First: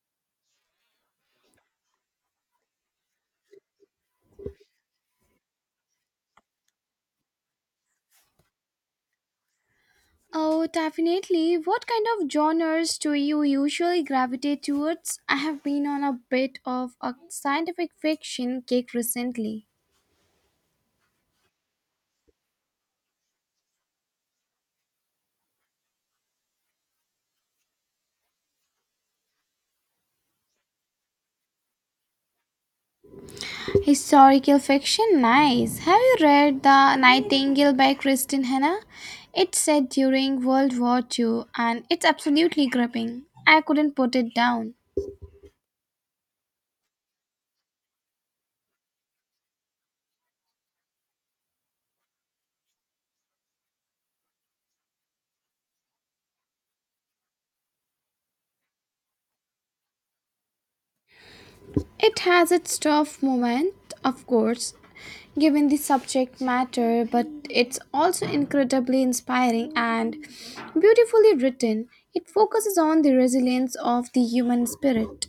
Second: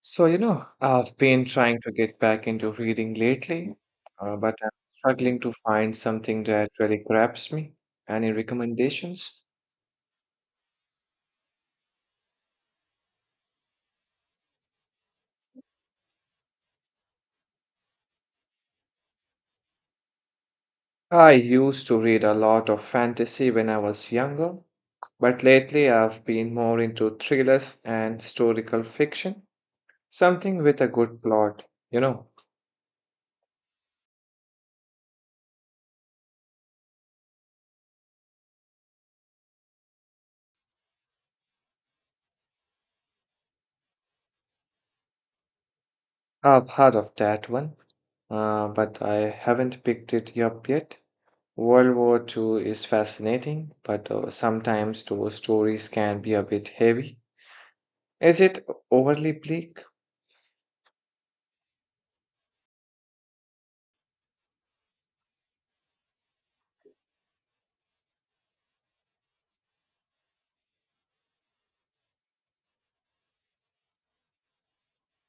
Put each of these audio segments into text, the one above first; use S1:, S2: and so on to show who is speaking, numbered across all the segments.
S1: So, you know, I've been trying to get back into reading lately, but I'm struggling to find something that really grabs me. Any recommendations?
S2: Oh, definitely. What kind of genres do you usually gravitate towards? I have been on a bit of a scientific fiction kick recently.
S1: I used to read a lot of fantasy when I was younger, but lately I've been more into thrillers and historical fiction, something with a good plot. You know,
S2: Historical fiction? Nice. Have you read The Nightingale by Kristen Hanna? It's set during World War Two, and it's absolutely gripping. I couldn't put it down.
S1: I've heard of that one, but I haven't picked it up yet. World War Two is fascinating, but sometimes those stories can be a bit heavy. Is it overly bleak?
S2: It has its tough moment, of course, given the subject matter, but it's also incredibly inspiring and beautifully written. It focuses on the resilience of the human spirit.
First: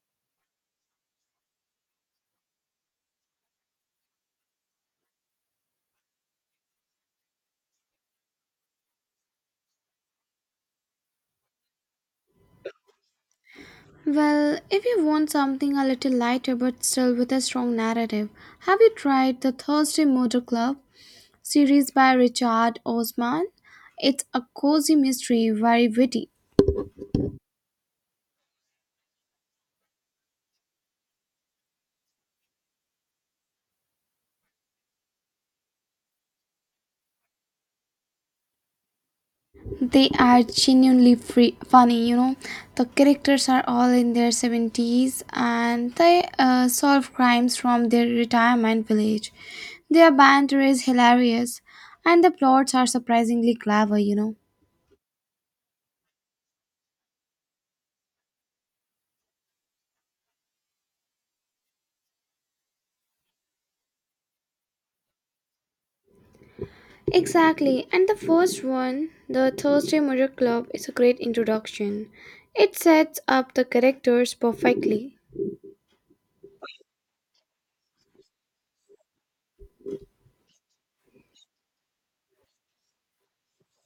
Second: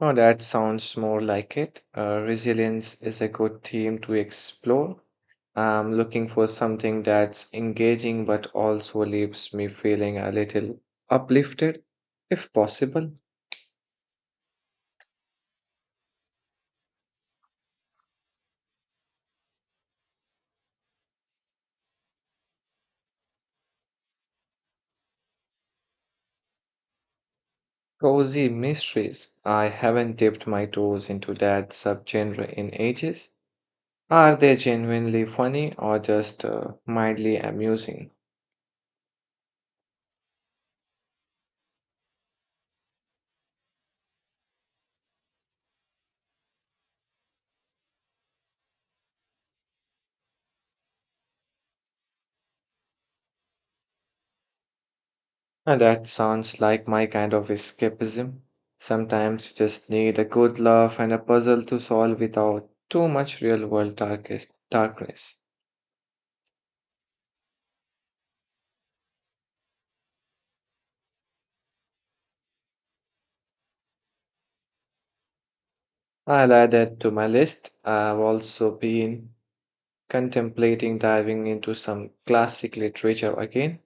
S1: No, that sounds more like it. Resilience is a good theme to explore. I'm looking for something that's engaging but also leaves me feeling a little uplifted, if possible.
S2: Well, if you want something a little lighter but still with a strong narrative, have you tried the Thursday Motor Club series by Richard Osman? It's a cozy mystery, very witty.
S1: Cozy mysteries. I haven't dipped my toes into that subgenre in ages. Are they genuinely funny or just mildly amusing?
S2: They are genuinely free, funny. The characters are all in their 70s, and they solve crimes from their retirement village. Their banter is hilarious, and the plots are surprisingly clever.
S1: And that sounds like my kind of escapism. Sometimes you just need a good laugh and a puzzle to solve without too much real world darkest darkness.
S2: Exactly, and the first one, the Thursday Murder Club, is a great introduction. It sets up the characters perfectly.
S1: I'll add that to my list. I've also been contemplating diving into some classic literature again.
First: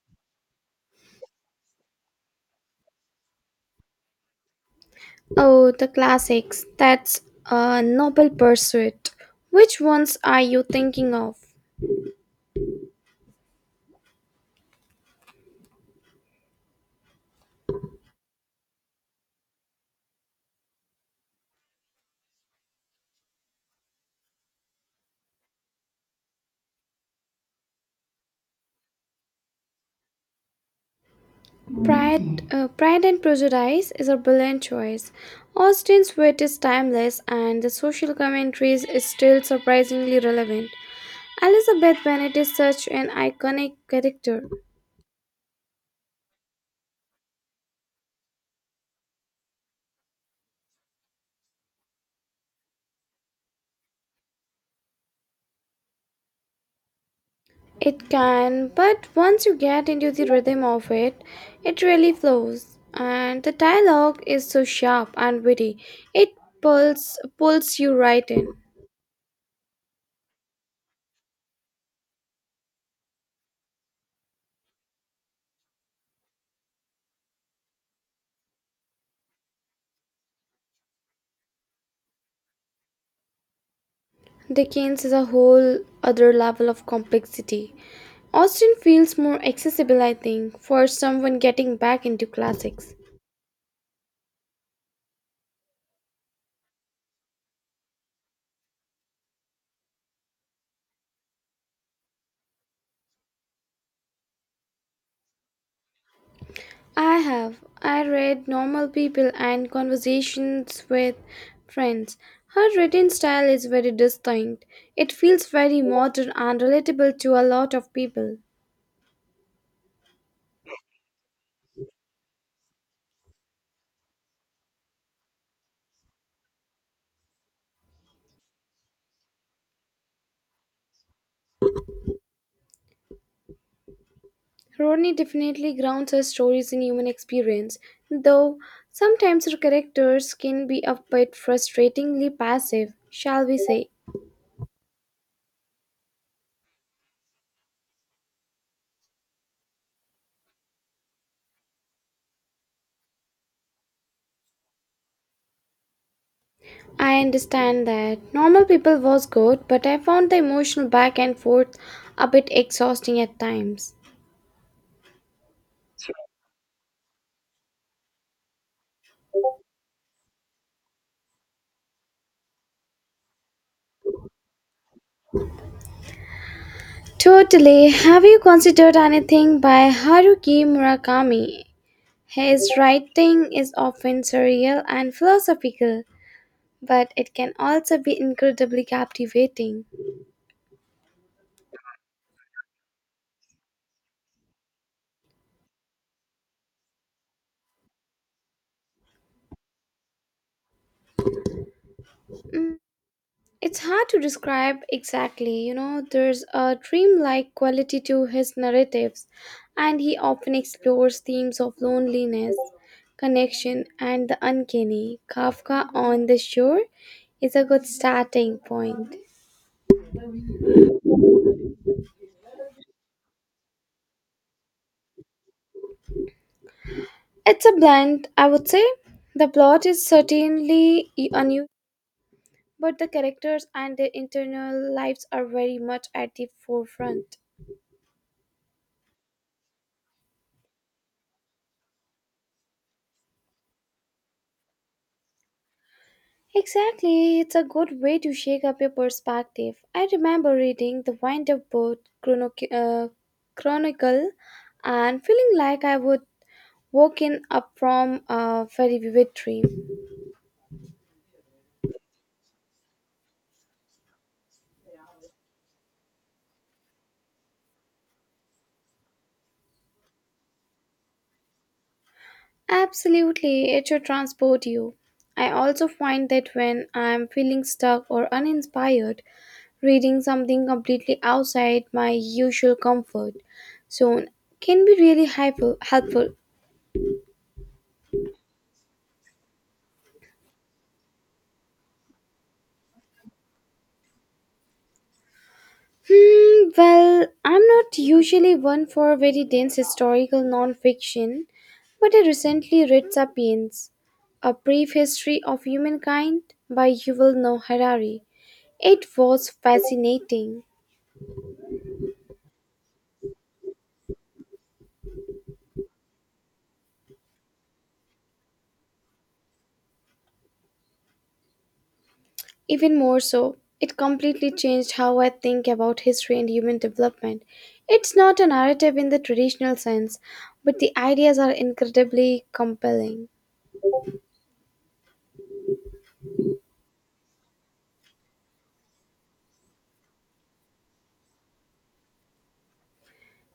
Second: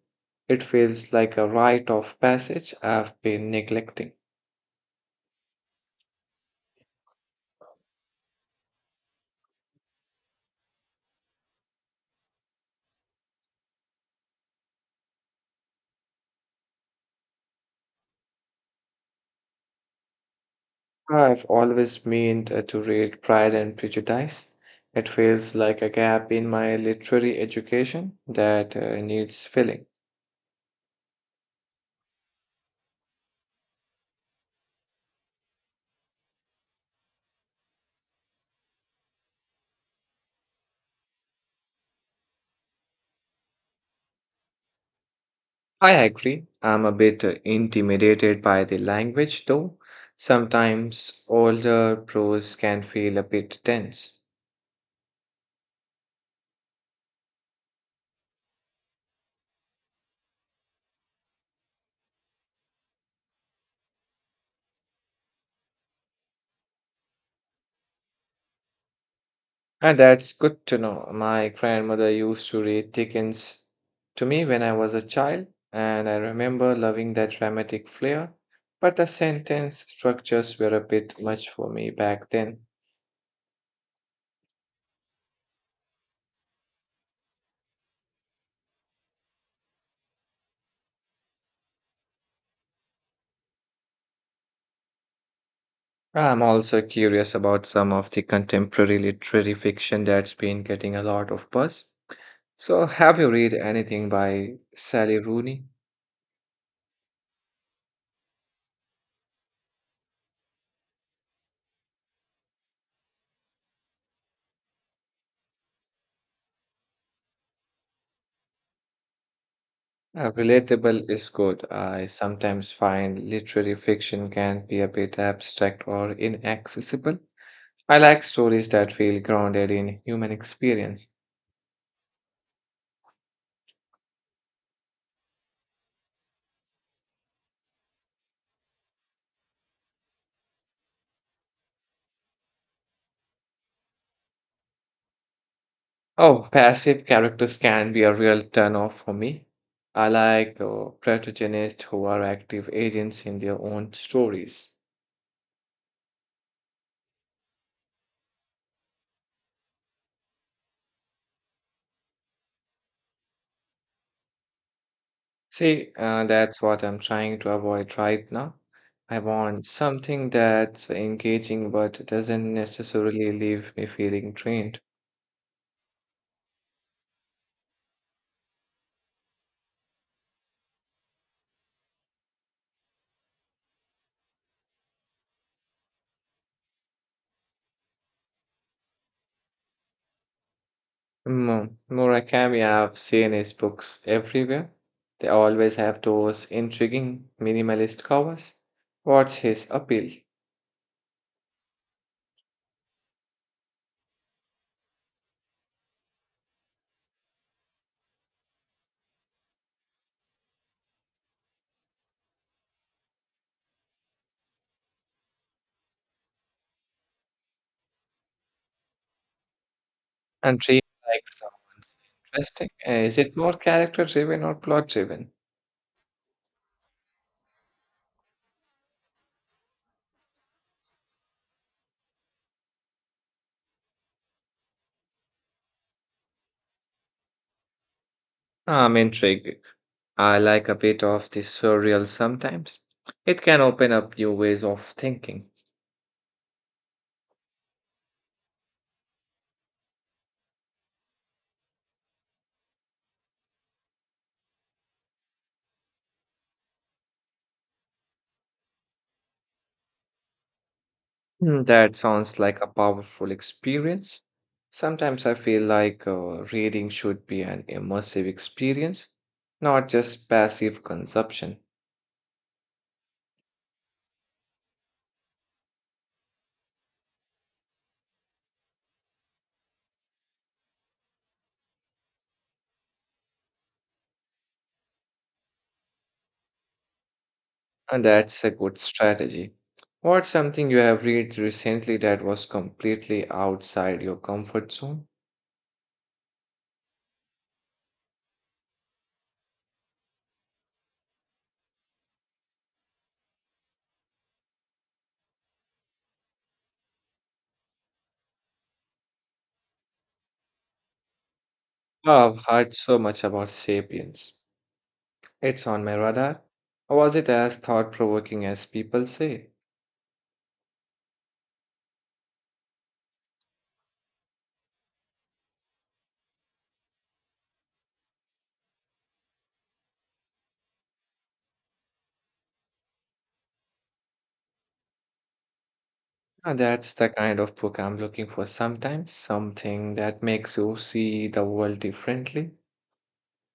S1: It feels like a rite of passage I've been neglecting.
S2: Oh, the classics. That's a noble pursuit. Which ones are you thinking of?
S1: I've always meant to read Pride and Prejudice. It feels like a gap in my literary education that needs filling.
S2: Pride and Prejudice is a brilliant choice. Austen's wit is timeless and the social commentaries is still surprisingly relevant. Elizabeth Bennet is such an iconic character.
S1: I agree. I'm a bit intimidated by the language, though. Sometimes older prose can feel a bit tense.
S2: It can, but once you get into the rhythm of it, it really flows. And the dialogue is so sharp and witty. It pulls you right in.
S1: And that's good to know. My grandmother used to read Dickens to me when I was a child, and I remember loving that dramatic flair, but the sentence structures were a bit much for me back then.
S2: Dickens is a whole other level of complexity. Austen feels more accessible, I think, for someone getting back into classics.
S1: I'm also curious about some of the contemporary literary fiction that's been getting a lot of buzz. So, have you read anything by Sally Rooney?
S2: I have. I read Normal People and Conversations with Friends. Her written style is very distinct. It feels very modern and relatable to a lot of people.
S1: Relatable is good. I sometimes find literary fiction can be a bit abstract or inaccessible. I like stories that feel grounded in human experience.
S2: Rodney definitely grounds her stories in human experience, though sometimes her characters can be a bit frustratingly passive, shall we say.
S1: Oh, passive characters can be a real turn-off for me. I like protagonists who are active agents in their own stories.
S2: I understand that. Normal people was good, but I found the emotional back and forth a bit exhausting at times.
S1: See, that's what I'm trying to avoid right now. I want something that's engaging but doesn't necessarily leave me feeling drained.
S2: Totally. Have you considered anything by Haruki Murakami? His writing is often surreal and philosophical, but it can also be incredibly captivating.
S1: Mm, Murakami, I've seen his books everywhere. They always have those intriguing minimalist covers. What's his appeal?
S2: It's hard to describe exactly, you know, there's a dreamlike quality to his narratives, and he often explores themes of loneliness, connection, and the uncanny. Kafka on the Shore is a good starting point.
S1: And treat like someone's interesting. Is it more character driven or plot driven?
S2: It's a blend, I would say. The plot is certainly unusual, but the characters and their internal lives are very much at the forefront.
S1: I'm intrigued. I like a bit of the surreal sometimes. It can open up new ways of thinking.
S2: Exactly, it's a good way to shake up your perspective. I remember reading the Wind Up Boat Chronicle and feeling like I would woken up from a very vivid dream.
S1: Mm, that sounds like a powerful experience. Sometimes I feel like reading should be an immersive experience, not just passive consumption.
S2: Absolutely, it should transport you. I also find that when I'm feeling stuck or uninspired, reading something completely outside my usual comfort zone can be really helpful.
S1: And that's a good strategy. What's something you have read recently that was completely outside your comfort zone?
S2: Hmm, well, I'm not usually one for very dense historical non-fiction, but I recently read *Sapiens: A Brief History of Humankind* by Yuval Noah Harari. It was fascinating.
S1: I've heard so much about Sapiens. It's on my radar. Was it as thought-provoking as people say?
S2: Even more so, it completely changed how I think about history and human development. It's not a narrative in the traditional sense, but the ideas are incredibly compelling.
S1: That's the kind of book I'm looking for sometimes, something that makes you see the world differently.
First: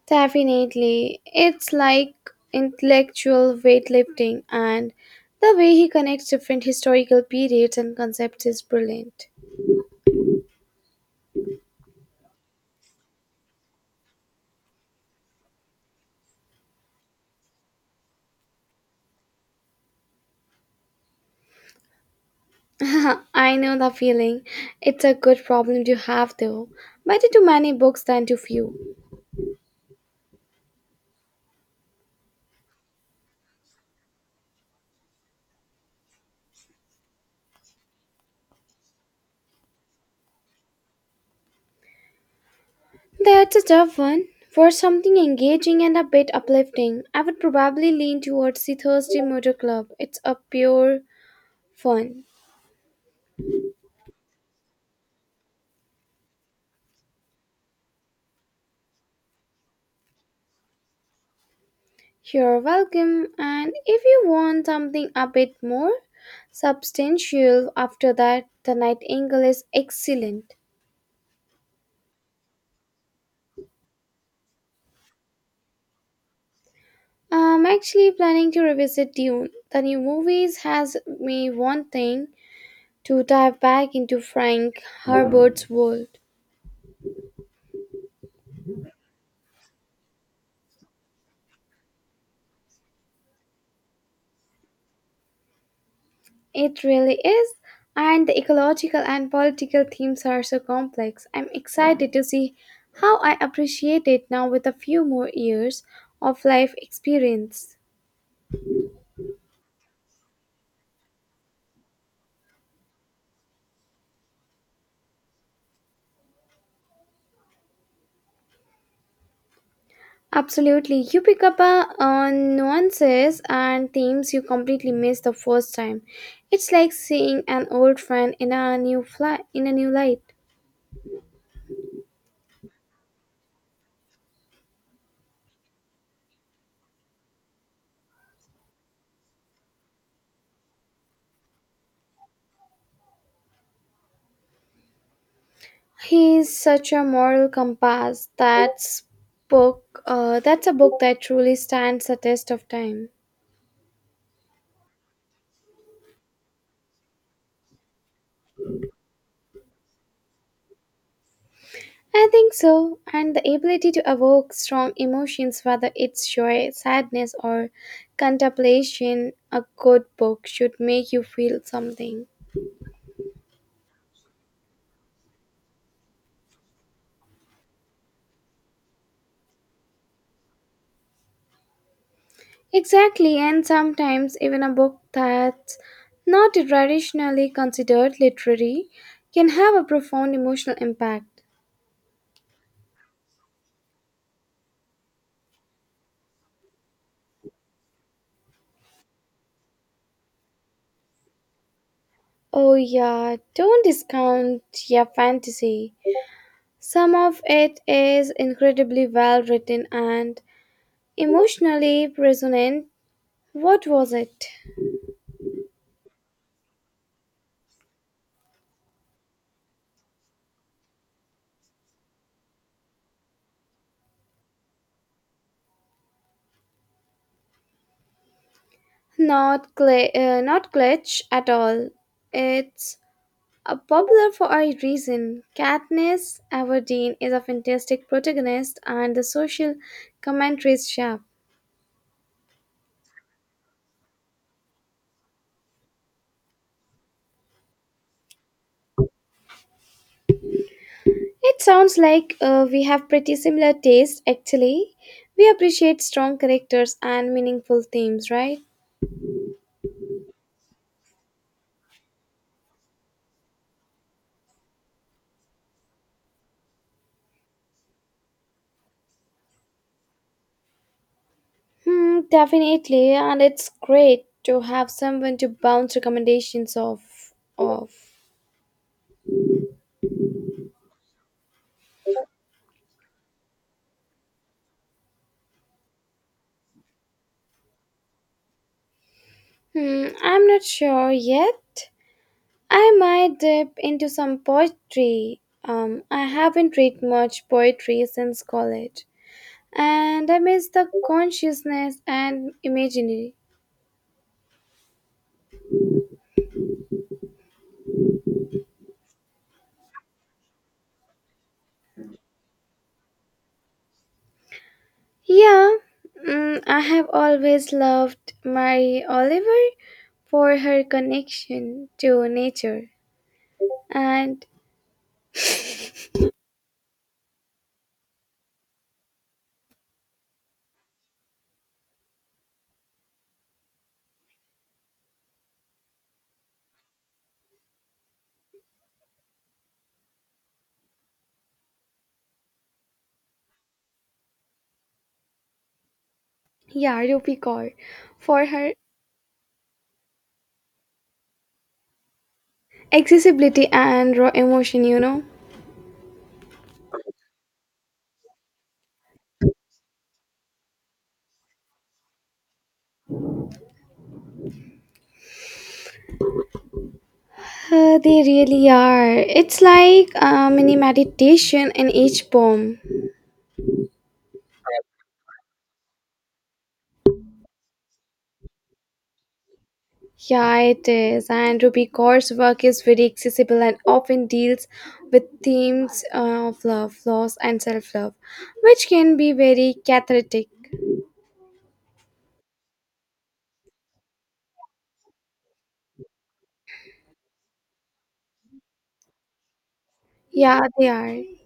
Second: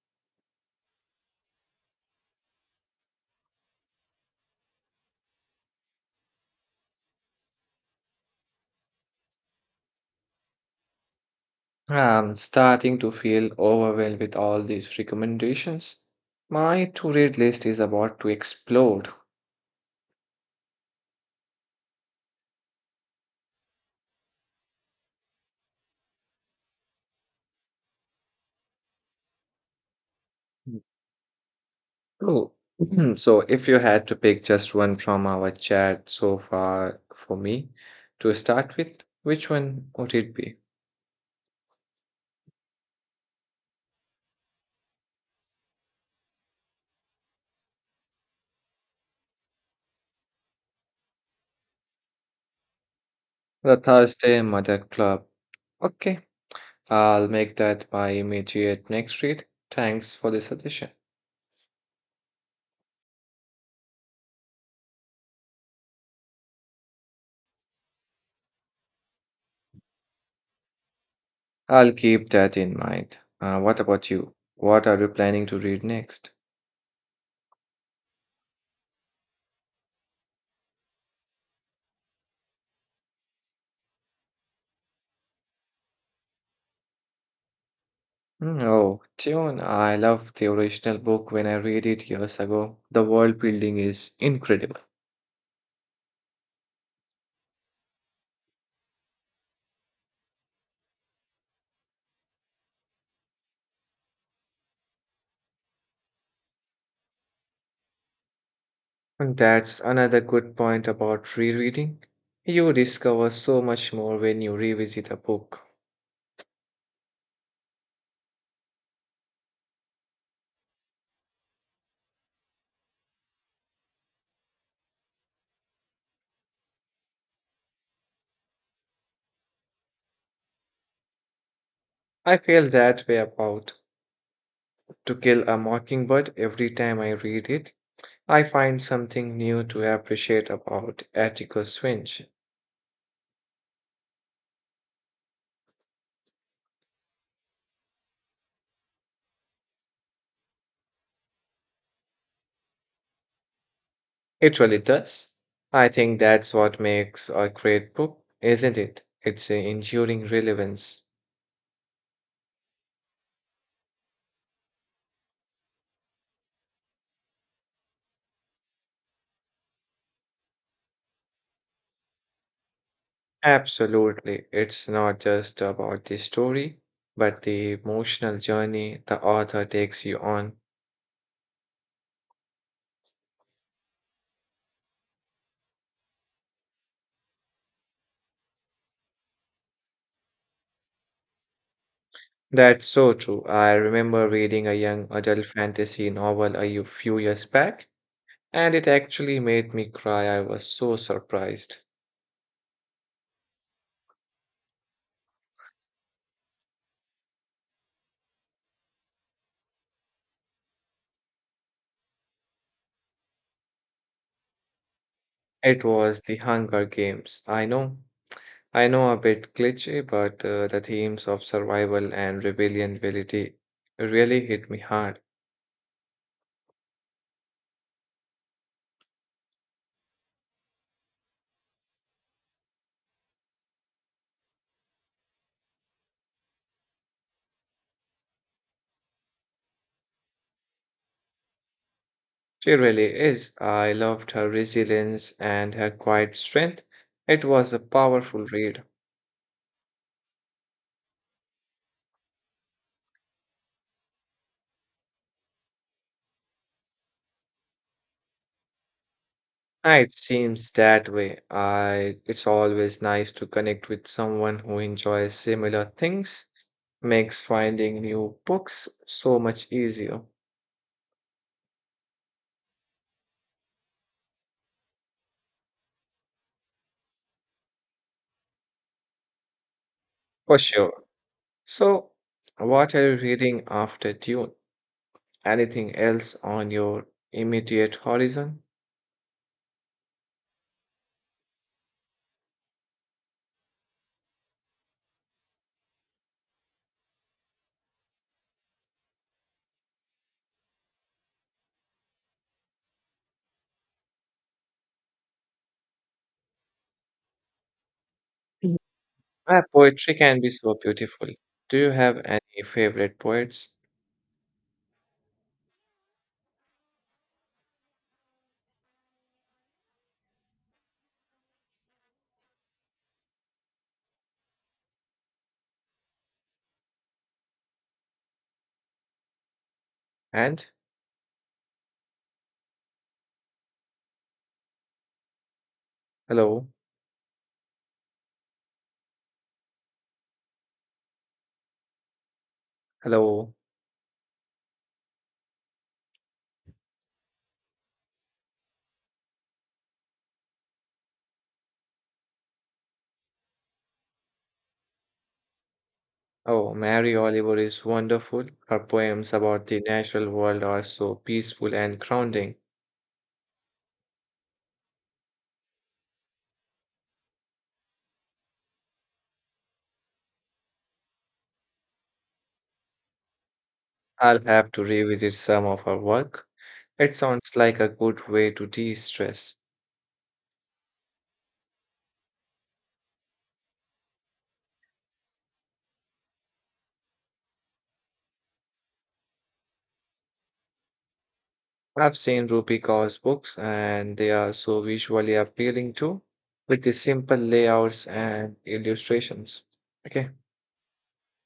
S2: Definitely. It's like intellectual weightlifting, and the way he connects different historical periods and concepts is brilliant.
S1: I'm starting to feel overwhelmed with all these recommendations. My to-read list is about to explode.
S2: I know the feeling. It's a good problem to have, though. Better too many books than too few.
S1: Oh, so if you had to pick just one from our chat so far for me to start with, which one would it be?
S2: That's a tough one. For something engaging and a bit uplifting, I would probably lean towards the Thursday Motor Club. It's a pure fun.
S1: The Thursday Mother Club. Okay, I'll make that my immediate next read. Thanks for the suggestion.
S2: You're welcome, and if you want something a bit more substantial after that, the Nightingale is excellent.
S1: I'll keep that in mind. What about you? What are you planning to read next?
S2: I'm actually planning to revisit Dune. The new movies has me wanting to dive back into Frank Herbert's world.
S1: Hmm, oh, Tune, I love the original book when I read it years ago. The world building is incredible.
S2: It really is, and the ecological and political themes are so complex. I'm excited to see how I appreciate it now with a few more years of life experience.
S1: And that's another good point about rereading. You discover so much more when you revisit a book.
S2: Absolutely. You pick up on nuances and themes you completely missed the first time. It's like seeing an old friend in a in a new light.
S1: I feel that way about To Kill a Mockingbird every time I read it. I find something new to appreciate about Atticus Finch.
S2: He is such a moral compass. That's a book that truly stands the test of time.
S1: It really does. I think that's what makes a great book, isn't it? It's a enduring relevance.
S2: I think so. And the ability to evoke strong emotions, whether it's joy, sadness, or contemplation, a good book should make you feel something.
S1: Absolutely. It's not just about the story, but the emotional journey the author takes you on.
S2: Exactly, and sometimes even a book that's not traditionally considered literary can have a profound emotional impact.
S1: That's so true. I remember reading a young adult fantasy novel few years back, and it actually made me cry. I was so surprised.
S2: Oh, yeah, don't discount your fantasy. Some of it is incredibly well written and emotionally resonant. What was it?
S1: It was The Hunger Games. I know. I know a bit glitchy, but the themes of survival and rebellion really hit me hard.
S2: Not glitch at all. It's popular for a reason. Katniss Everdeen is a fantastic protagonist and the social commentary is sharp.
S1: She really is. I loved her resilience and her quiet strength. It was a powerful read.
S2: It sounds like we have pretty similar taste actually. We appreciate strong characters and meaningful themes, right?
S1: Ah, it seems that way. It's always nice to connect with someone who enjoys similar things. Makes finding new books so much easier.
S2: Hmm, definitely, and it's great to have someone to bounce recommendations off.
S1: For sure. So, what are you reading after Dune? Anything else on your immediate horizon?
S2: Hmm, I'm not sure yet. I might dip into some poetry. I haven't read much poetry since college, and I miss the consciousness and imaginary.
S1: Mhm. Ah, poetry can be so beautiful. Do you have any favorite poets?
S2: Yeah, mm, I have always loved Mary Oliver for her connection to nature, and
S1: And hello, hello.
S2: yeah, Rupi Kaur for her accessibility and raw emotion, you know.
S1: Oh, Mary Oliver is wonderful. Her poems about the natural world are so peaceful and grounding.
S2: They really are. It's like a mini meditation in each poem.
S1: I'll have to revisit some of her work. It sounds like a good way to de-stress.
S2: Yeah, it is. And Ruby Kaur's work is very accessible and often deals with themes of love, loss, and self love, which can be very cathartic.
S1: I've seen Rupi Kaur's books and they are so visually appealing too, with the simple layouts and illustrations. Okay.
S2: Yeah, they are.